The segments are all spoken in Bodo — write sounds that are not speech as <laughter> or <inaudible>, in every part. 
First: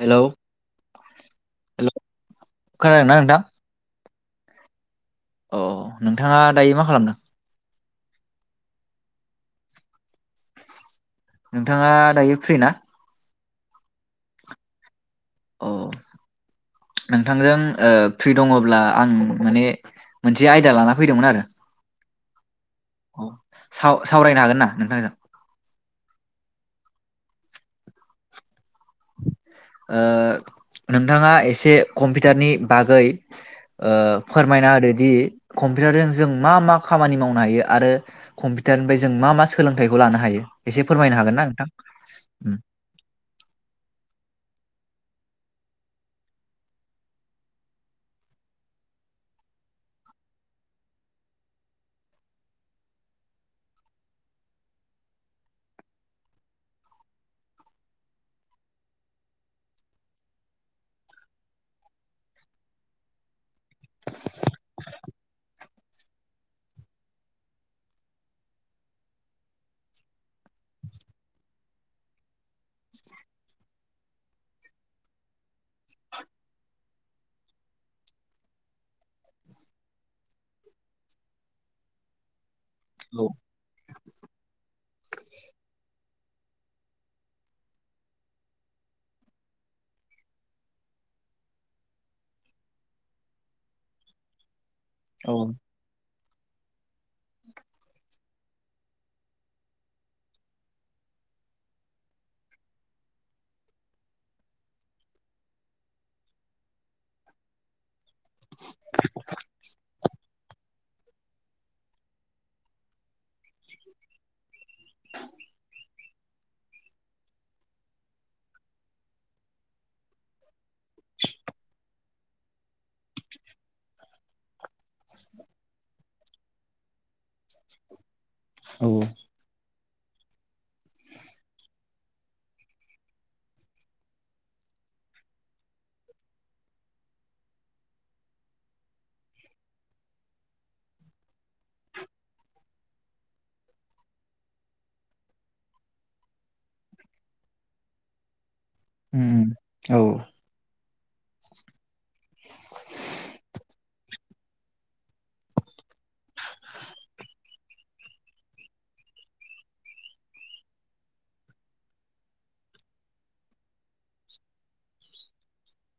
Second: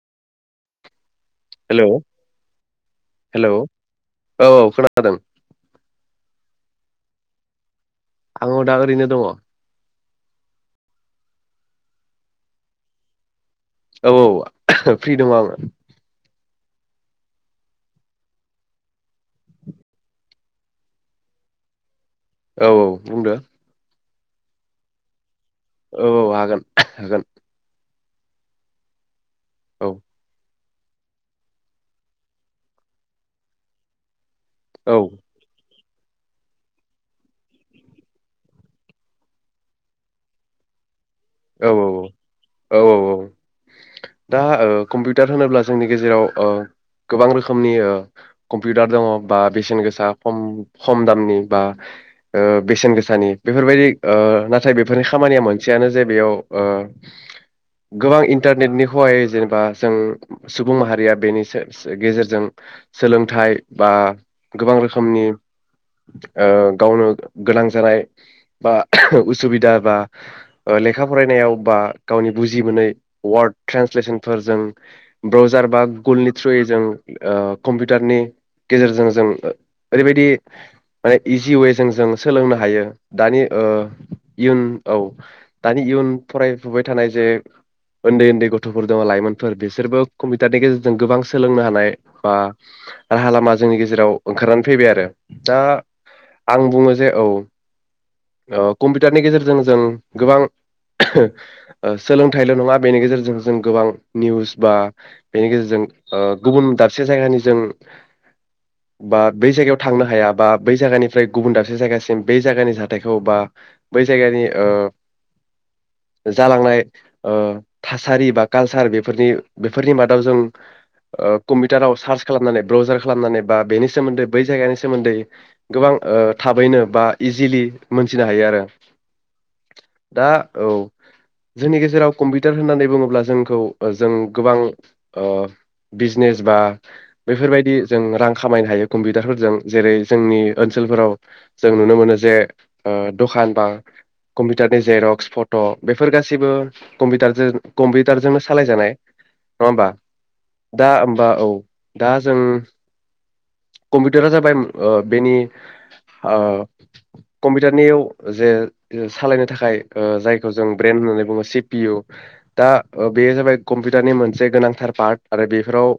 हेलौ हेलौ हेल' खोनादों ना नोंथां? हेलौ औ - औ खोनादों। अ नोंथाङा दायो मा खालामदों? आङो दा ओरैनो दङ। नोंथाङा दायो फ्रि ना? औ - औ। फ्रि दं आङो। अ नोंथांजों ओ फ्रि दङब्ला आं माने मोनसे आयदा लाना फैदोंमोन आरो। औ - औ अ बुंदो। साव सावरायनो हागोन ना नोंथांजों औ औ हागोन-हागोन। औ ओ नोंथाङा एसे कम्पिउटारनि बागै ओ फोरमायना औ होदोदि कम कम्पिउटारजों जों मा-मा खामानि मावनो हायो आरो कम्पिउटारनिफ्राय जों मा मा सोलोंथाइखौ लानो हायो एसे फोरमायनो हागोन ना नोंथां उम औ-औ-ओ-औ-औ दा ओ कम्पिउटार ओ होनोब्ला जोंनि गेजेराव गोबां रोखोमनि ओ कम्पिउटार दङ' बा बेसेन गोसा खम खम दामनि बा ओ बेसेन गोसानि बेफोरबायदि ओ नाथाय बेफोरनि ओ खामानिया मोनसेयानो जे बेयाव ओ गोबां इन्टारनेटनि हहायै जेनेबा जों सुबुं माहारिया बेनि गेजेरजों सोलोंथाइ बा गोबां रोखोमनि ओ गावनो गोनां जानाय बा उसुबिदा बा ओ लेखा फरायनायाव बा गावनि बुजि मोनै वार्ड ट्रेन्सलेसनफोरजों ब्रावजार बा गुगोलनि थ्रुयै जों ओ कम्पिउटारनि गेजेरजों जों ओरैबायदि माने इजि वे जों जों सोलोंनो हायो हायो औ दानि ओ इयुन औ दानि इयुन फरायफुबाय थानाय जे उन्दै-उन्दै गथफोर दङ' लाइमोनफोर बिसोरबो कम्पिउटारनि गेजेरजों गोबां सोलोंनो हानाय बा राहा लामा जोंनि गेजेराव ओंखारनानै फैबाय आरो औ दा आं बुङो जे औ ओ कम्पिउटारनि गेजेरजों जों गोबां ओ सोलोंथाइल' नङा बेनि गेजेरजों जों गोबां निउस बा बेनि गेजेरजों ओ गुबुन दाबसे जायगानि जों बा बे जायगाव थांनो हाया बा बै जायगानिफ्राय गुबुन दाबसे जायगासिम बै जायगानि जाथायखौ बा बै जायगानि ओ जालांनाय ओ थासारि बा कालचार बेफोरनि बेफोरनि मादाव जों ओ कम्पिउटाराव सार्च खालामनानै ब्राउजार खालामनानै बा बेनि सोमोन्दै बै जायगानि सो सोमोन्दै गोबां ओ थाबैनो बा इजिलि मोनथिनो हायो आरो औ दा औ जोंनि गेजेराव कम्पिउटार होननानै बुङोब्ला जोंखौ जों गोबां ओ बिजनेस बा बेफोरबायदि जों रां खामायनो हायो कम्पिउटारफोरजों जेरै जोंनि ओनसोलफोराव जों नुनो मोनो ओ जे दखान बा कम्पिउटार जेरक्स फथ' बेफोर गासैबो कम्पिउटारजों कम्पिउटारजोंनो सालायजानाय उम नङा होमबा औ दा होमबा औ दा जों कम्पिउटारा जाबाय ओ बेनि ओ कम्पिउटारनियाव जे सालायनो थाखाय ओ जायखौ जों ब्रेइन होननानै बुङो सि पि इउ दा बेयो जाबाय कम्पिउटारनि मोनसे गोनांथार पार्ट आरो बेफोराव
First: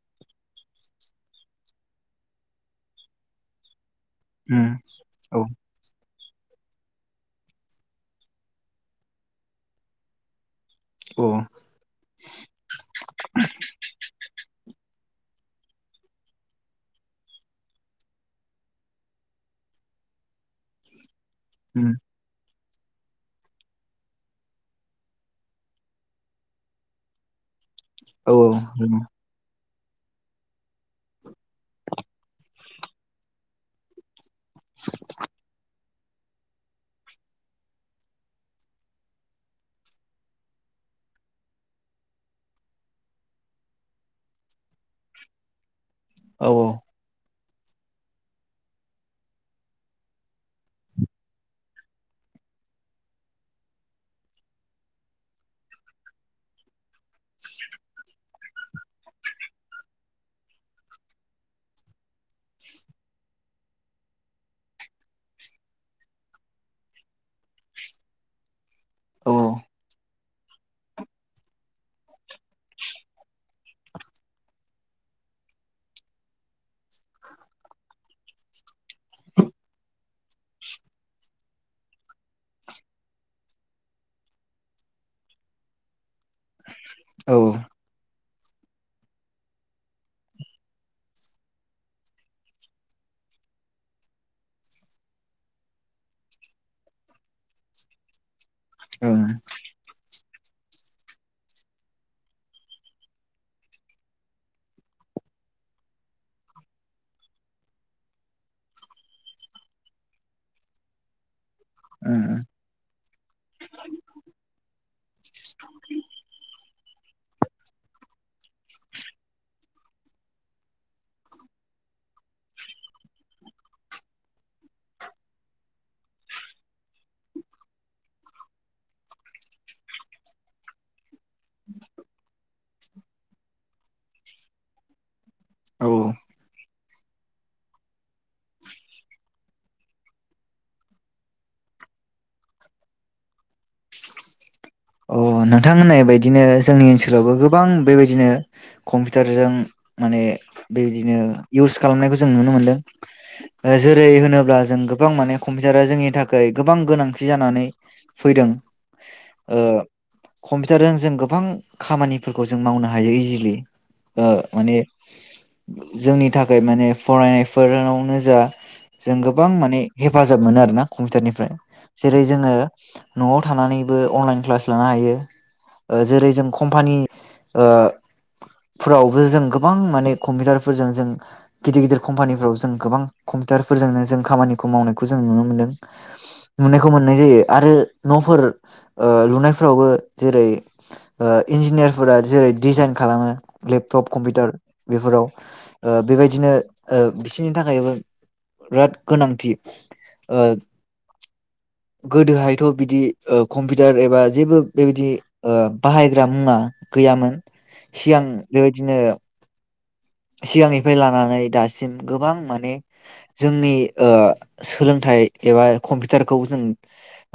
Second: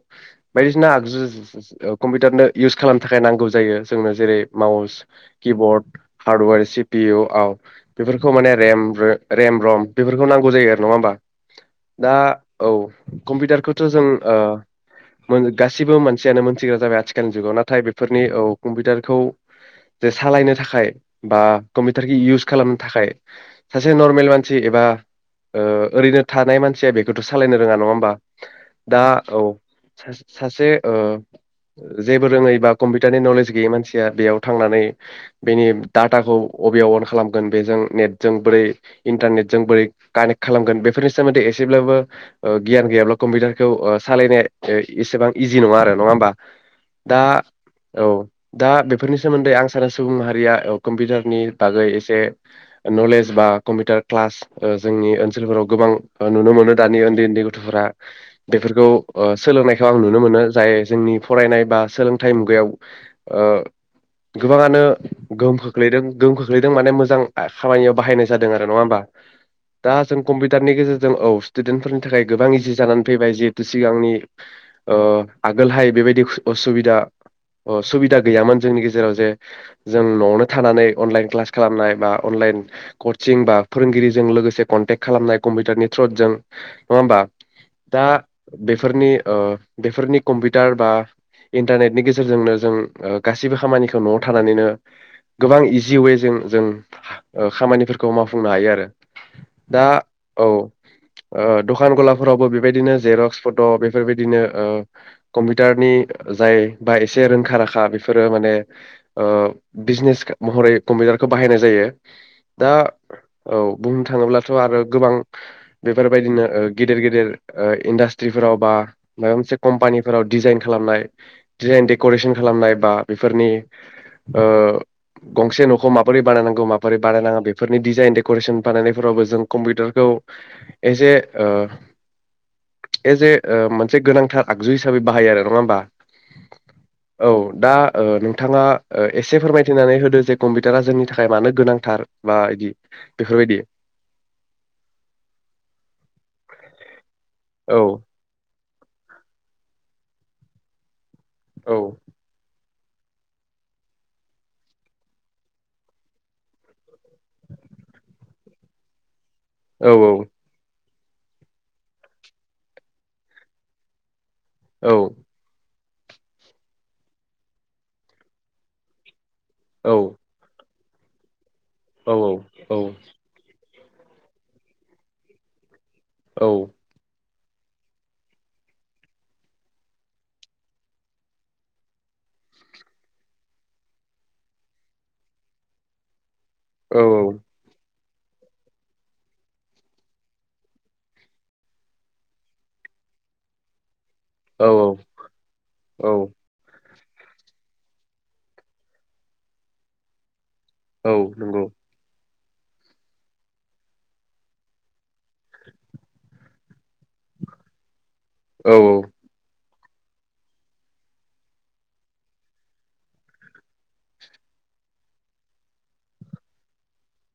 बायदिसिना आगजु कम्पिउटारनो इउस खालामनो थाखाय नांगौ जायो। जोंनो जेरै उम माउस औ किबर्ड। हार्डवेर सि पि इउआव बेफोरखौ माने रेम-रेम रम बेफोरखौ नांगौ जायो आरो नङा होमबा औ दा औ कम्पिउटारखौथ' जों ओ मोन गासिबो मानसियानो मोन‌ थिग्रा जाबाय आथिखालनि जुगाव नाथाय बेफोरनि औ कम्पिउटारखौ जे सालायनो थाखाय बा उम कम्पिउटार इउस खालामनो थाखाय सासे नर्मेल मानसि एबा ओ ओरैनो थानाय मानसिया बेखौथ सालायनो रोङा नङा होमबा औ दा औ सासे ओ जेबो रोङै बा कम्पिउटारनि नलेज गैयै मानसिया बेयाव थांनानै बेनि डाटाखौ अबेयाव अन खालामगोन बेजों नेटजों बोरै इन्टारनेटजों बोरै कानेक्ट खालामगोन बेफोरनि सोमोन्दै एसेब्लाबो गियान गैयाब्ला कम्पिउटारखौ सालायनाया इसेबां इजि नङा आरो नङा बा औ दा औ दा बेफोरनि सोमोन्दै आं सानो सुबुं माहारिया कम्पिउटारनि बागै एसे नलेज बा कम्पिउटार क्लास जोंनि ओनसोलफोराव गोबां नुनो मोनो दानि ओनसोल उन्द उन्दै गथ'फोरा। बेफोरखौ ओ सोलोंनायखौ आं नुनो मोनो जाय जोंनि फरायनाय बा सोलोंथाइ मुगायाव ओ गोबाङानो गोहोम खोख्लैदों गोहोम खोख्लैदों माने मोजां खामानियाव बाहायनाय जादों आ रो नङा ओमबा? औ दा जों कम्पिउटारनि गेजेरजों औ स्टुडेन्टफोरनि थाखाय गोबां इजि जानानै फैबाय जिहेतु सिगांनि ओ आगोलहाय बेबायदि असुबिदा ओ सुबिदा गैयामोन जोंनि गेजेराव जे जों न'आवनो थानानै अनलाइन क्लास खालामनाय बा अनलाइन कचिं बा फोरोंगिरिजों लोगोसे कन्टेक्ट खालामनाय कम्पिउटारनि थ्रु जों नङा होमबा? औ ओं दा बेफोरनि ओ बेफोरनि कम्पिउटार बा इन्टारनेटनि गेजेरजोंनो जों ओ गासिबो खामानिखौ न'आव थानानैनो गोबां इजि वेजों जों खामानिफोरखौ मावफोरख मा फुंनो हायो आरो दा औ ओ दखान गलाफोरावबो बेबायदिनो जेरक्स फट' बेफोरबायदिनो ओ कम्पिउटारनि जाय बा एसे रोंखा राखा बेफोरो माने बिजनेस महरै कम्पिउटारखौ बाहायनाय जायो। दा औ बुंनो थाङोब्लाथ' आरो गोबां बेफोरबायदिनो गेदेर गेदेर ओ इन्डाष्ट्रि फोरावबा माबा मोनसे कम्पानिफोराव डिजाइन खालामनाय डिजाइन डेक'रेसन खालामनाय बा बेफोरनि ओ गंसे न'खौ माबोरै बानायनांगौ माबोरै बानायनाङा बेफोरनि डिजाइन डेक'रेसन बानायनायफोरावबो जों कम्पिउटारखौ as a O S A मोनसे गोनांथार आगजु हिसाबै बाहायो आरो। नङा होमबा? ओं औ औ दा ओ नोंथाङा ओ एसे फोरमायथिनानै होदो जे कम्पिउटारा जोंनि थाखाय मानो गोनांथार बा इदि बेफोरबायदि। अह नोंथांमोननाय बायदिनो जोंनि ओनसोलावबो गोबां औ बेबायदिनो कम्पिउटारजों माने बेबायदिनो इउस औ खालामनायखौ जों नुनो मोन्दों ओ जेरै होनोब्ला जों गोबां माने कम्पिउटारा जोंनि थाखाय गोबां गोनांथि जानानै फैदों। औ कम्पिउटार जों गोबां खामानि फोरखौ जों मावनो हायो इजिलि। ओ माने औ जोंनि थाखाय माने फरायनाय फोरावनो जा जों गोबां गोबां माने हेफाजाब मोनो आरो ना। कम्पिउटार निफ्राय औ जेरै जोङो औ न'आव थानानै बो अनलाइन क्लास लानो हायो। ओ जेरै औ जों कम्पानि ओ फोरावबो जों गोबां माने कम्पिउटार फोरजों जों गिदिर गिदिर कम्पानिफ्राव जों गोबां कम्पिउटार फोरजोंनो जों खामानिखौ मावनायखौ जों नुनो मोनदों। नुनायखौ औ मोननाय जायो आरो न'फोर ओ लुनो फोरावबो जेरै ओ इन्जिनियार फोर जेरै डिजाइन खालामो लेप टप कम्पिउटार बेफोराव ओ औ बेबायदिनो ओ बिसोरनि थाखायबो बिराद गोनांथि ओ औ नंगौ। गोदो हायथ' बिदि ओ कम्पिउटार एबा जेबो बेबायदि ओ बाहायग्रा मुवा गैया मोन सिगां औ बेबायदिनो सिगां निफ्राय लानानै दासिम गोबां माने जोंनि ओ सोलोंथाइ एबा कम्पिउटारखौ जों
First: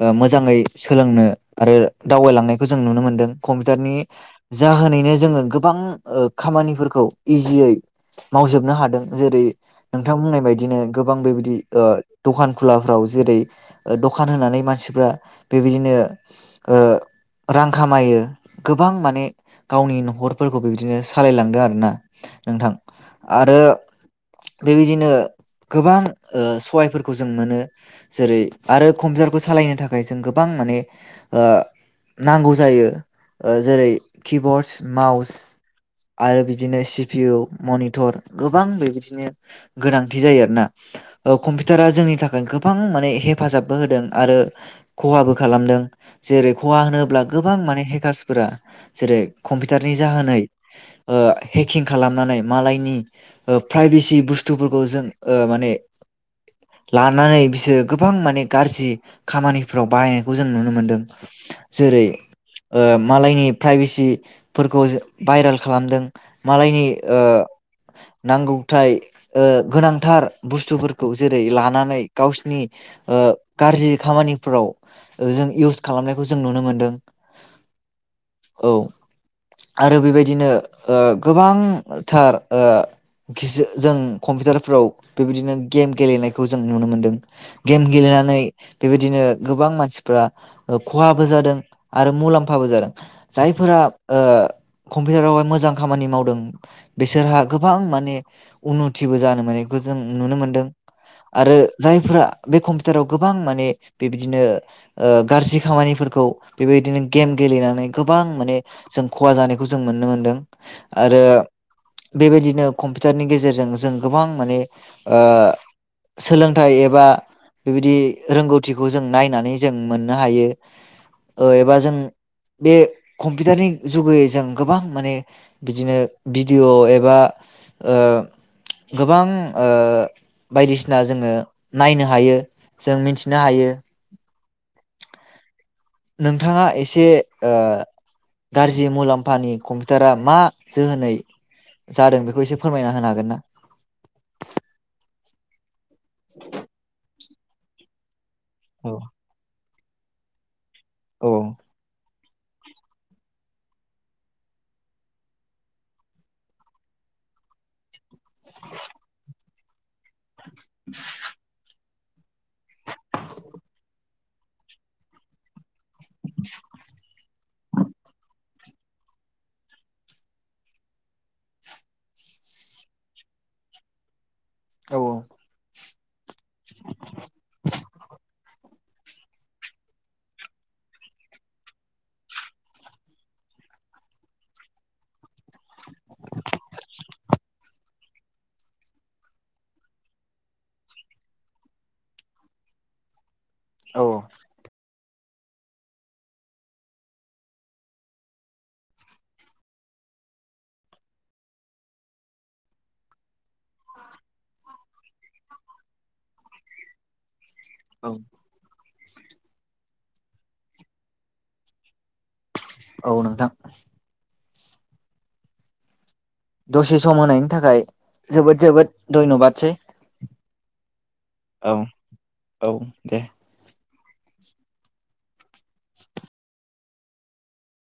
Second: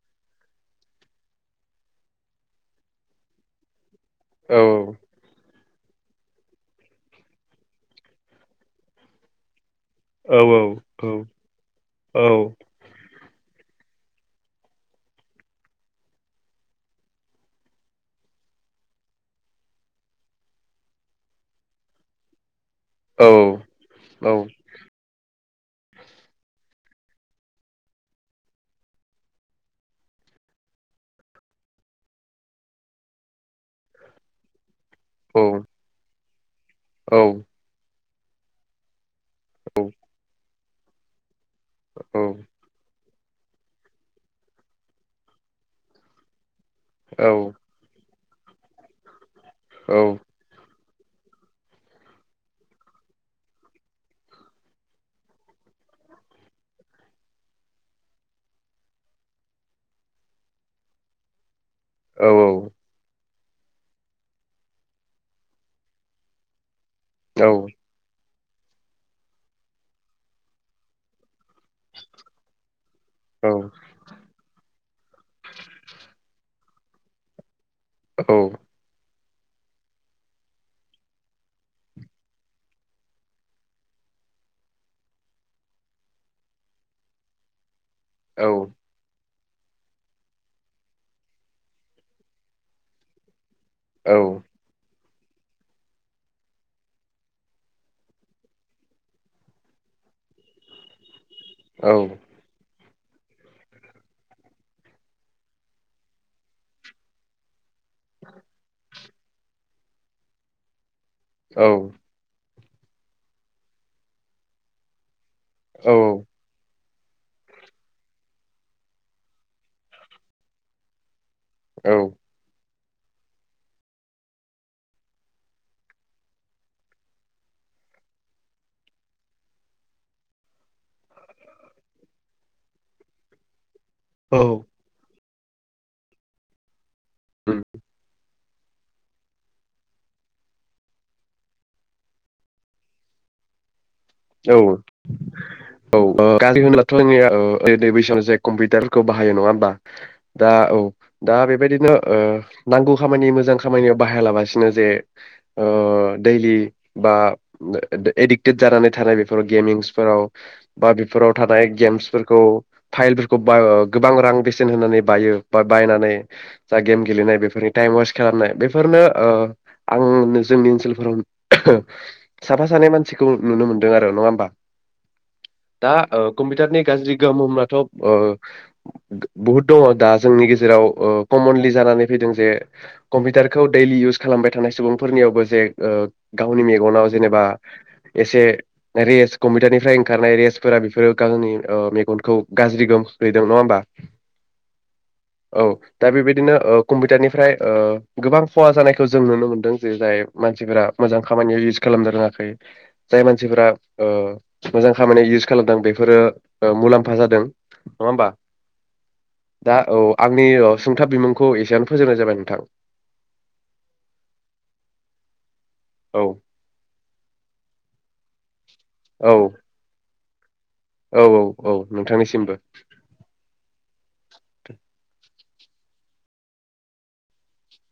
ओ मोजाङै सोलोंनो आरो दावबाय लांनायखौ जों नुनो मोनदों कम्पिउटारनि औ जाहोनैनो जोङो गो गोबां ओ खामानि फोरखौ इज जियै मावजोबनो हादों जेरै नोंथां बुंनाय औ बायदिनो औ गोबां बेबायदि ओ औ दखान खुलाफ्राव जेरै ओ दखान होनानै मानसिफ्रा बेबाय दिनो ओ रां खामायो गोबां माने गावनि न'खर फोरखौ बिबदिनो सालायलांदों आरोना। नोंथां। आरो औ बेबायदिनो गोबां ओ सहाय फोरखौ जों मोनो जेरै आरो कम्पिउटार खौ सालायनो थाखाय जों गोबां माने ओ नांगौ जायो ओ जेरै किबर्ड माउस आरो बिदिनो पिउ, मनिटर गोबां बेबायदिनो गोनांथि जायो आरोना ओ कम्पिउटारा जोंनि थाखाय गोबां माने हेफाजाबबो होदों आरो खहाबो खालामदों जेरै खहा होनोब्ला गोबां माने हेकार्स फोरा जेरै कम्पिउटारनि जाहोनै ओ हे किं खालामनानै मालायनि ओ प्राइभेसि बुस्थुफोरखौ जों ओ माने लानानै बिसोरो गोबां माने गाज्रि खामानिफ्राव बाहायनायखौ जों नुनो मोनदों जेरै ओ मालायनि प्राइभेसि फोरखौ भाइरेल खालामदों मालायनि ओ औ नांगौथाय ओ गोनांथार बुस्थुफोरखौ जेर रै लानानै गावसिनि ओ गारजि खामानिफोराव जों इउस खालामनायखौ जों नुनो मोनो दों औ आरो बेबायदिनो ओ गोबांथार ओ जों कम्पिउटारफोराव बेबायदिनो गेम गेलेनायखौ जों नुनो मोनदों गेम गेलेनानै बेबायदिनो गोबां मानसिफ्रा ओ खहाबो जादों आरो मुलाम्फाबो जादों जायफोरा ओ कम्पिउटाराव मोजां खामानि मावो दों बिसोरहा गोबां माने उन्नथिबो जानो मोनोयखौ जों नुनो मोनदों आरो जायफोरा बे कम्पि टाराव गोबां माने बेबायदिनो गारजि खामानिफोरखौ बेबायदिनो गेम गेलेनानै गोबां माने जों खहा जानायखौ जों मोननो मोनदों आरो बेबायदिनो कम्पिउटारनि गेजेरजों जों गोबां माने ओ सोलोंथाइ एब एबा बिबायदि रोंगौथिखौ जों नायनानै जों मोननो हायो ओ एबा औ जों बे कम्पिउटारनि जुगै जों गोबां माने बिदिनो भिडिअ' एबा ओ गोबां ओ बायदिसिना जोङो नायनो हायो जों मिथिनो हायो औ नोंथाङा एसे से औ ओ गारजि मुलाम्फानि कम्पिउटारा मा जोहोनै जादों बेखौ एसे फोरमायना होनो हागोन ना औ औ गलि <unintelligible> औ दे दे बैसान जे औ कम्पिउटारखौ बाहायो नङा होमबा दा औ। औ दा बेबायदिनो। ओह नांगौ खामानि मोजां खामानियाव बाहाया लाबासिनो जे ओह दैलि बा ओ द एडिक्टेड जारानै। दे बेफोराव गेमिंसफोराव। बा बेफोराव थानाय गेमस। फोरखौ फाइलफोरखौ बा गोबां रां बेसेन होनानै बायो बाद। बायनानै जा गेम गेलेनाय बेफोरनि तायेम वेस्ट खालामनाय बेफोरनो ओह आं जोंनि ओनसोलफोराव साफा सानै मानसिखौ नुनो मोन दोंआरो नङा ओमबा। औ औ। दा ओ कम्पिटारनि गाज्रि गोहोम होमबाथ ओ। <unintelligible> बहुद दङ दा जोंनि गेजेराव ओह कमनलि जानानै फैदों जे कम्पिउटारखौ दैलि इउस खालामबाय थानाय सुबुंफोरनियावबोजे। ओ गावनि मेगनाव जेनेबा। एसे। रेस कम्पिउटारनिफ्राय ओंखारनाय रेसफोरा बेफोरो गावनि मेगनखौ गाज्रि गोम खोलैदों नङा ओमबा। औ औ दा बेबादिनो ओह कम्पिउटारनिफ्राय ओह गोबां खहा जानायखौ जों नुनो मोनदों जे जाय मानसिफोरा मोजां खामानियाव इउस खालामनो रोङाखै जाय मानसि मानसिफोरा ओह मोजां खामानियाव इउस खालामदों बेफोरो ओह मुलाम्फा जादों। नङा होमबा दा औ। आंनि अ सुंथाब बिमुंखौ एसेआनो फोजोबनाय जाबाय नोंथां। औ नोंथां। औ। दसेसम होनायनि थाखाय जोबोद जोबोद। औ धयनबादसेै। औ औ औ नोंथांनिसिमबो। औ दे <inaudible>